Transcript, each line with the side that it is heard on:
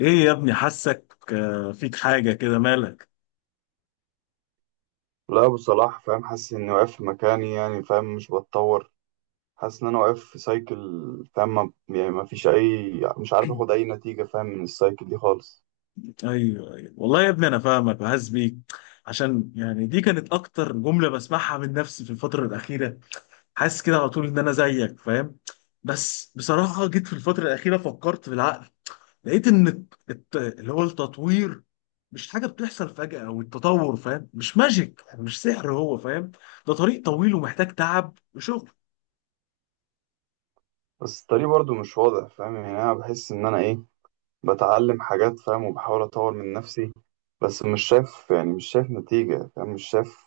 left: ايه يا ابني حاسك آه، فيك حاجة كده مالك؟
right: لا أبو صلاح، فاهم، حاسس إني واقف في مكاني، يعني فاهم مش بتطور. حاسس إن أنا واقف في سايكل. فاهم يعني ما فيش أي، مش عارف آخد أي نتيجة فاهم من السايكل دي خالص.
left: ايوه ايوه، والله يا ابني انا فاهمك وحاسس بيك. عشان يعني دي كانت اكتر جملة بسمعها من نفسي في الفترة الأخيرة. حاسس كده على طول ان انا زيك فاهم. بس بصراحة جيت في الفترة الأخيرة فكرت بالعقل، لقيت ان اللي هو التطوير مش حاجة بتحصل فجأة، او التطور فاهم، مش ماجيك يعني، مش سحر هو فاهم. ده طريق طويل ومحتاج تعب وشغل.
right: بس الطريق برضو مش واضح، فاهم؟ يعني أنا بحس إن أنا إيه، بتعلم حاجات فاهم وبحاول أطور من نفسي. بس مش شايف، يعني مش شايف نتيجة، فاهم مش شايف،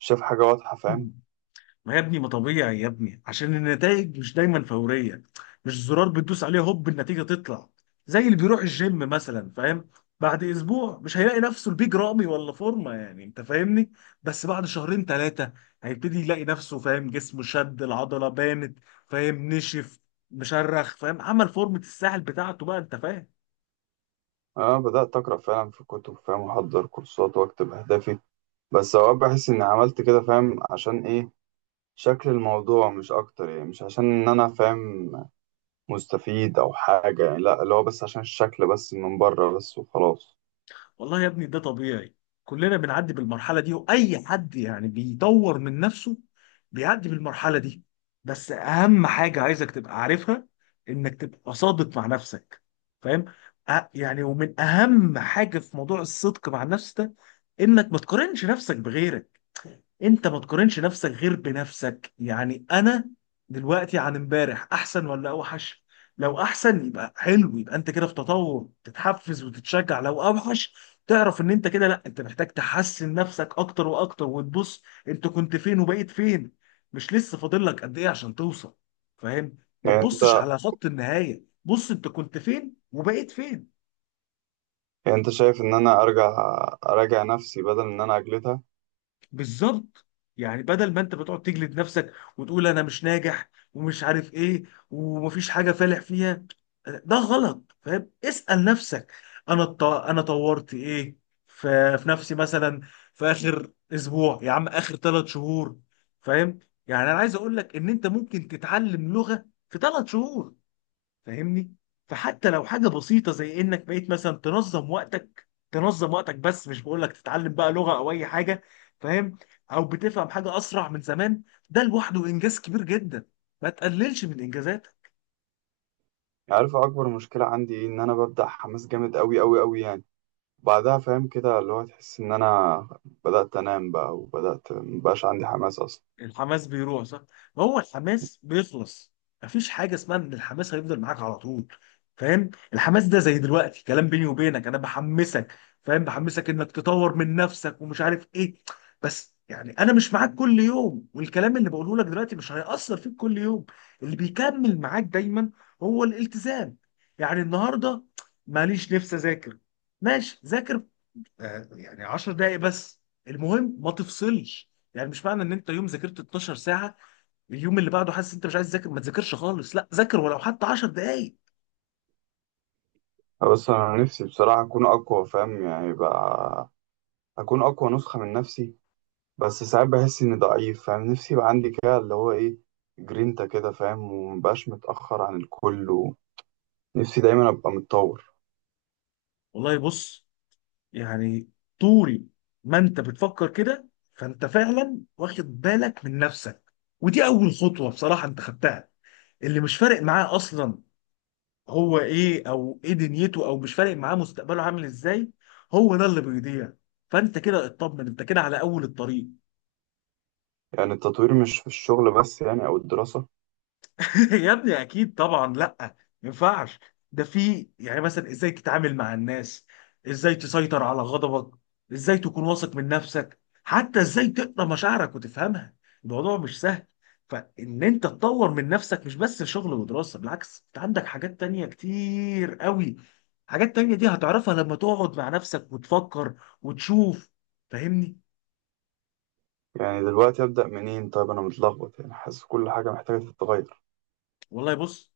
right: مش شايف حاجة واضحة فاهم.
left: ما يا ابني ما طبيعي يا ابني، عشان النتائج مش دايما فورية. مش زرار بتدوس عليه هوب النتيجة تطلع. زي اللي بيروح الجيم مثلا فاهم، بعد اسبوع مش هيلاقي نفسه البيج رامي ولا فورمة، يعني انت فاهمني. بس بعد شهرين ثلاثة هيبتدي يلاقي نفسه فاهم، جسمه شد، العضلة بانت فاهم، نشف، مشرخ فاهم، عمل فورمة الساحل بتاعته بقى انت فاهم.
right: أنا بدأت أقرأ فعلا في كتب فاهم، وأحضر كورسات، وأكتب أهدافي. بس أوقات بحس إني عملت كده فاهم عشان إيه، شكل الموضوع مش اكتر. يعني مش عشان ان انا فاهم مستفيد او حاجة، يعني لا، اللي هو بس عشان الشكل، بس من بره بس وخلاص.
left: والله يا ابني ده طبيعي، كلنا بنعدي بالمرحلة دي، وأي حد يعني بيطور من نفسه بيعدي بالمرحلة دي. بس أهم حاجة عايزك تبقى عارفها، إنك تبقى صادق مع نفسك فاهم؟ يعني ومن أهم حاجة في موضوع الصدق مع النفس ده، إنك ما تقارنش نفسك بغيرك. انت ما تقارنش نفسك غير بنفسك. يعني انا دلوقتي عن امبارح احسن ولا اوحش؟ لو احسن يبقى حلو، يبقى انت كده في تطور، تتحفز وتتشجع. لو اوحش تعرف ان انت كده لا، انت محتاج تحسن نفسك اكتر واكتر، وتبص انت كنت فين وبقيت فين، مش لسه فاضل لك قد ايه عشان توصل. فاهم، ما
right: يعني
left: تبصش
right: انت،
left: على خط النهاية، بص انت كنت فين وبقيت فين.
right: يعني انت شايف ان انا اراجع نفسي بدل ان انا اجلدها؟
left: بالظبط. يعني بدل ما انت بتقعد تجلد نفسك وتقول انا مش ناجح ومش عارف ايه ومفيش حاجه فالح فيها، ده غلط فاهم. اسال نفسك، انا انا طورت ايه في نفسي مثلا، في اخر اسبوع، يا عم اخر ثلاث شهور فاهم. يعني انا عايز اقول لك ان انت ممكن تتعلم لغه في ثلاث شهور فاهمني. فحتى لو حاجه بسيطه زي انك بقيت مثلا تنظم وقتك، تنظم وقتك بس، مش بقول لك تتعلم بقى لغه او اي حاجه فاهم، او بتفهم حاجه اسرع من زمان، ده لوحده انجاز كبير جدا. ما تقللش من انجازاتك.
right: يعني عارف اكبر مشكلة عندي ايه؟ ان انا ببدأ حماس جامد قوي قوي قوي، يعني بعدها فاهم كده اللي هو، تحس ان انا بدأت انام بقى، وبدأت مبقاش عندي حماس اصلا.
left: الحماس بيروح صح، ما هو الحماس بيخلص. مفيش حاجه اسمها ان الحماس هيفضل معاك على طول فاهم. الحماس ده زي دلوقتي كلام بيني وبينك، انا بحمسك فاهم، بحمسك انك تطور من نفسك ومش عارف ايه. بس يعني انا مش معاك كل يوم، والكلام اللي بقوله لك دلوقتي مش هيأثر فيك كل يوم. اللي بيكمل معاك دايما هو الالتزام. يعني النهارده ماليش نفس اذاكر، ماشي ذاكر آه، يعني 10 دقايق بس، المهم ما تفصلش. يعني مش معنى ان انت يوم ذاكرت 12 ساعه، اليوم اللي بعده حاسس انت مش عايز تذاكر ما تذاكرش خالص، لا ذاكر ولو حتى 10 دقايق.
right: بس انا نفسي بصراحة اكون اقوى، فاهم يعني بقى، اكون اقوى نسخة من نفسي. بس ساعات بحس اني ضعيف فاهم، نفسي يبقى عندي كده اللي هو ايه، جرينتا كده فاهم، ومبقاش متأخر عن الكل، ونفسي دايما ابقى متطور.
left: والله بص، يعني طول ما انت بتفكر كده، فانت فعلا واخد بالك من نفسك، ودي اول خطوه بصراحه انت خدتها. اللي مش فارق معاه اصلا هو ايه، او ايه دنيته، او مش فارق معاه مستقبله عامل ازاي، هو ده اللي بيضيع. فانت كده اطمن، انت كده على اول الطريق.
right: يعني التطوير مش في الشغل بس، يعني او الدراسة؟
left: يا ابني اكيد طبعا، لا ما ينفعش. ده في يعني مثلا ازاي تتعامل مع الناس، ازاي تسيطر على غضبك، ازاي تكون واثق من نفسك، حتى ازاي تقرا مشاعرك وتفهمها. الموضوع مش سهل. فان انت تطور من نفسك مش بس شغل ودراسة، بالعكس انت عندك حاجات تانية كتير قوي. حاجات تانية دي هتعرفها لما تقعد مع نفسك وتفكر وتشوف فاهمني.
right: يعني دلوقتي ابدأ منين؟ طيب انا متلخبط، يعني حاسس كل حاجة محتاجة تتغير.
left: والله بص،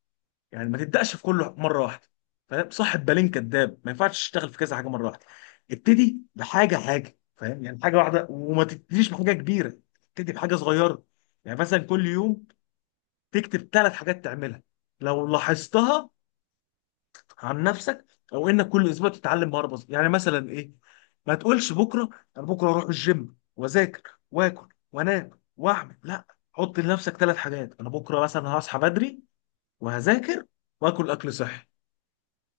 left: يعني ما تبداش في كله مره واحده فاهم، صاحب بالين كداب، ما ينفعش تشتغل في كذا حاجه مره واحده. ابتدي بحاجه حاجه فاهم، يعني حاجه واحده، وما تبتديش بحاجه كبيره، ابتدي بحاجه صغيره. يعني مثلا كل يوم تكتب ثلاث حاجات تعملها لو لاحظتها عن نفسك، او انك كل اسبوع تتعلم مهاره بسيطه. يعني مثلا ايه، ما تقولش بكره انا بكره اروح الجيم واذاكر واكل وانام واعمل، لا. حط لنفسك ثلاث حاجات، انا بكره مثلا هصحى بدري وهذاكر واكل اكل صحي.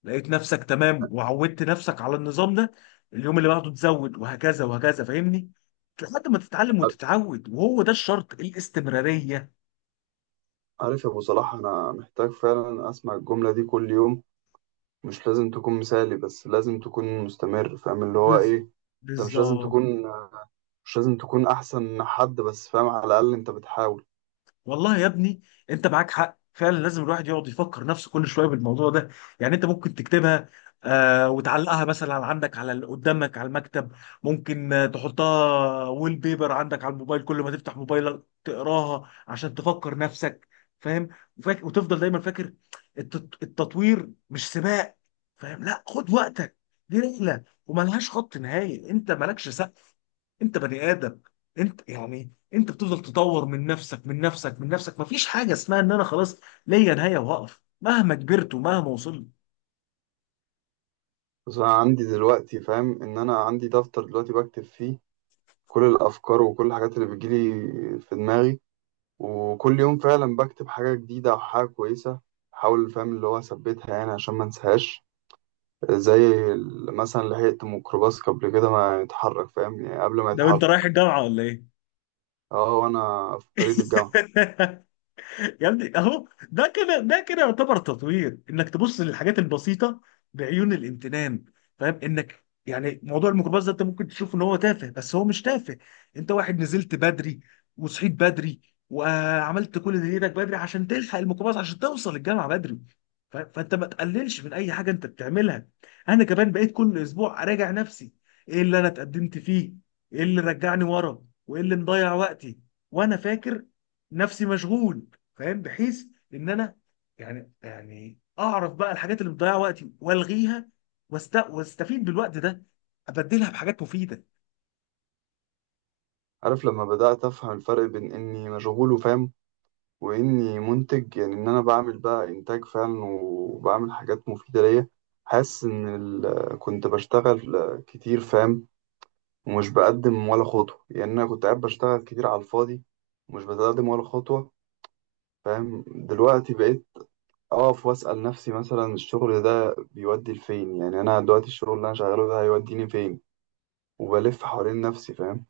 left: لقيت نفسك تمام وعودت نفسك على النظام ده، اليوم اللي بعده تزود، وهكذا وهكذا فاهمني، لحد ما تتعلم وتتعود، وهو ده الشرط، الاستمرارية.
right: عارف يا ابو صلاح، انا محتاج فعلا اسمع الجملة دي كل يوم. مش لازم تكون مثالي، بس لازم تكون مستمر، فاهم اللي هو
left: بز...
right: ايه. انت مش لازم
left: بالظبط.
right: تكون، مش لازم تكون احسن حد، بس فاهم على الاقل انت بتحاول.
left: والله يا ابني انت معاك حق، فعلا لازم الواحد يقعد يفكر نفسه كل شويه بالموضوع ده. يعني انت ممكن تكتبها آه، وتعلقها مثلا عندك على قدامك على المكتب، ممكن آه، تحطها ويل بيبر عندك على الموبايل، كل ما تفتح موبايلك تقراها عشان تفكر نفسك فاهم. وتفضل دايما فاكر، التطوير مش سباق فاهم، لا خد وقتك. دي رحله وملهاش خط نهائي، انت مالكش سقف، انت بني ادم، انت يعني انت بتفضل تطور من نفسك، من نفسك من نفسك، مفيش حاجه اسمها ان انا خلاص ليا نهايه واقف، مهما كبرت ومهما وصلت.
right: بس انا عندي دلوقتي فاهم ان انا عندي دفتر دلوقتي بكتب فيه كل الافكار وكل الحاجات اللي بتجيلي في دماغي. وكل يوم فعلا بكتب حاجه جديده او حاجه كويسه، احاول فاهم اللي هو اثبتها، يعني عشان ما انساهاش. زي مثلا لحقت ميكروباص قبل كده ما يتحرك، فاهم يعني قبل ما
left: ده انت رايح
right: يتحرك.
left: الجامعه ولا ايه؟
right: اه، وانا في الطريق للجامعه.
left: يا ابني اهو ده كده، ده كده يعتبر تطوير، انك تبص للحاجات البسيطه بعيون الامتنان فاهم. انك يعني موضوع الميكروباص ده انت ممكن تشوف ان هو تافه، بس هو مش تافه. انت واحد نزلت بدري وصحيت بدري وعملت كل اللي ايدك بدري عشان تلحق الميكروباص، عشان توصل الجامعه بدري. فانت ما تقللش من اي حاجه انت بتعملها. انا كمان بقيت كل اسبوع اراجع نفسي، ايه اللي انا اتقدمت فيه، ايه اللي رجعني ورا، وايه اللي مضيع وقتي وانا فاكر نفسي مشغول فاهم، بحيث ان انا يعني اعرف بقى الحاجات اللي مضيعه وقتي والغيها، واستفيد بالوقت ده، ابدلها بحاجات مفيده.
right: عارف لما بدات افهم الفرق بين اني مشغول وفاهم، واني منتج، يعني ان انا بعمل بقى انتاج فعلا وبعمل حاجات مفيده ليا. حاسس ان كنت بشتغل كتير فاهم، ومش بقدم ولا خطوه. يعني انا كنت قاعد بشتغل كتير على الفاضي، ومش بتقدم ولا خطوه. فاهم دلوقتي بقيت اقف واسال نفسي مثلا، الشغل ده بيودي لفين؟ يعني انا دلوقتي الشغل اللي انا شغاله ده هيوديني فين؟ وبلف حوالين نفسي فاهم.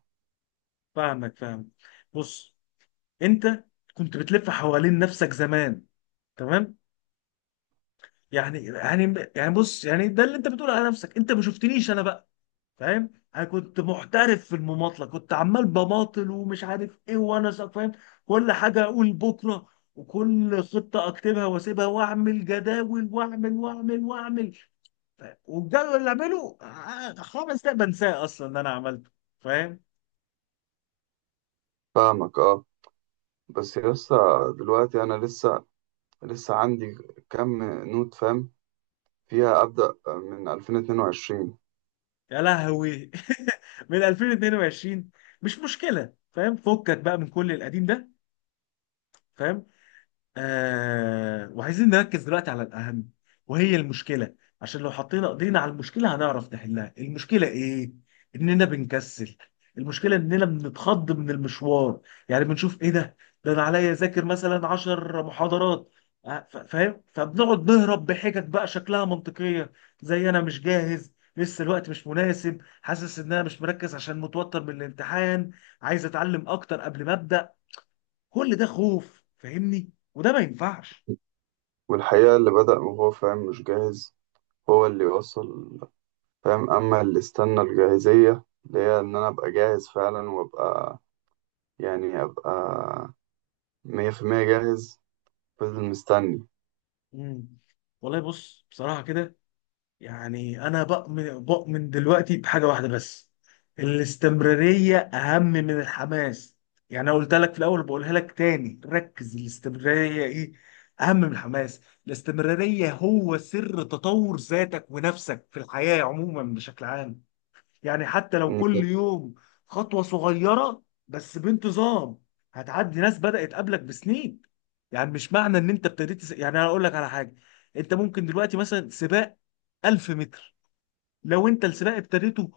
left: فاهمك فاهم. بص انت كنت بتلف حوالين نفسك زمان، تمام؟ يعني بص، يعني ده اللي انت بتقوله على نفسك انت ما شفتنيش انا بقى فاهم. انا كنت محترف في المماطله، كنت عمال بماطل ومش عارف ايه، وانا فاهم. كل حاجه اقول بكره، وكل خطه اكتبها واسيبها، واعمل جداول واعمل واعمل واعمل فاهم؟ والجدول اللي اعمله آه، خمس دقايق بنساه اصلا ان انا عملته فاهم.
right: فاهمك اه. بس لسه، دلوقتي انا لسه عندي كم نوت فاهم، فيها أبدأ من 2022.
left: يا لهوي، من 2022! مش مشكله فاهم، فكك بقى من كل القديم ده فاهم. آه، وعايزين نركز دلوقتي على الأهم، وهي المشكلة. عشان لو حطينا ايدينا على المشكلة هنعرف نحلها. المشكلة ايه؟ اننا بنكسل. المشكلة اننا بنتخض من المشوار. يعني بنشوف ايه ده؟ ده انا عليا اذاكر مثلا 10 محاضرات آه، فاهم؟ فبنقعد نهرب بحجج بقى شكلها منطقية، زي انا مش جاهز لسه، الوقت مش مناسب، حاسس ان انا مش مركز عشان متوتر من الامتحان، عايز اتعلم اكتر قبل ما ابدا. كل ده خوف فاهمني، وده ما ينفعش.
right: والحقيقة اللي بدأ وهو فاهم مش جاهز، هو اللي يوصل. فاهم أما اللي استنى الجاهزية، اللي هي إن أنا أبقى جاهز فعلا، وأبقى يعني أبقى 100% جاهز، فضل مستني.
left: مم. والله بص، بصراحة كده يعني أنا بؤمن دلوقتي بحاجة واحدة بس، الاستمرارية أهم من الحماس. يعني أنا قلت لك في الأول، بقولها لك تاني، ركز، الاستمرارية إيه؟ أهم من الحماس. الاستمرارية هو سر تطور ذاتك ونفسك في الحياة عموما بشكل عام. يعني حتى لو
right: أنت
left: كل يوم خطوة صغيرة بس بانتظام، هتعدي ناس بدأت قبلك بسنين. يعني مش معنى ان انت ابتديت يعني انا اقول لك على حاجة، انت ممكن دلوقتي مثلا سباق 1000 متر، لو انت السباق ابتديته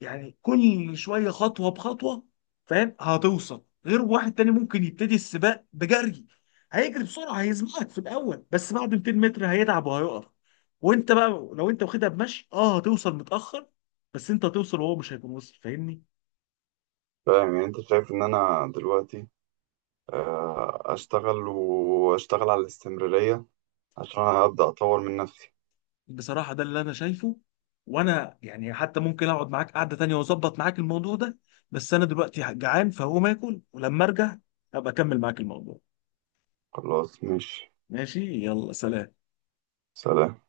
left: يعني كل شويه خطوه بخطوه فاهم، هتوصل. غير واحد تاني ممكن يبتدي السباق بجري، هيجري بسرعه هيسبقك في الاول، بس بعد 200 متر هيتعب وهيقف. وانت بقى لو انت واخدها بمشي اه هتوصل متاخر، بس انت هتوصل وهو مش هيكون وصل فاهمني.
right: فاهم؟ يعني أنت شايف إن أنا دلوقتي أشتغل وأشتغل على الاستمرارية عشان أبدأ أطور من نفسي؟
left: بصراحه ده اللي انا شايفه. وانا يعني حتى ممكن اقعد معاك قعده تانيه واظبط معاك الموضوع ده، بس انا دلوقتي جعان فهقوم اكل ولما ارجع ابقى اكمل معاك الموضوع.
right: خلاص ماشي.
left: ماشي يلا سلام.
right: سلام.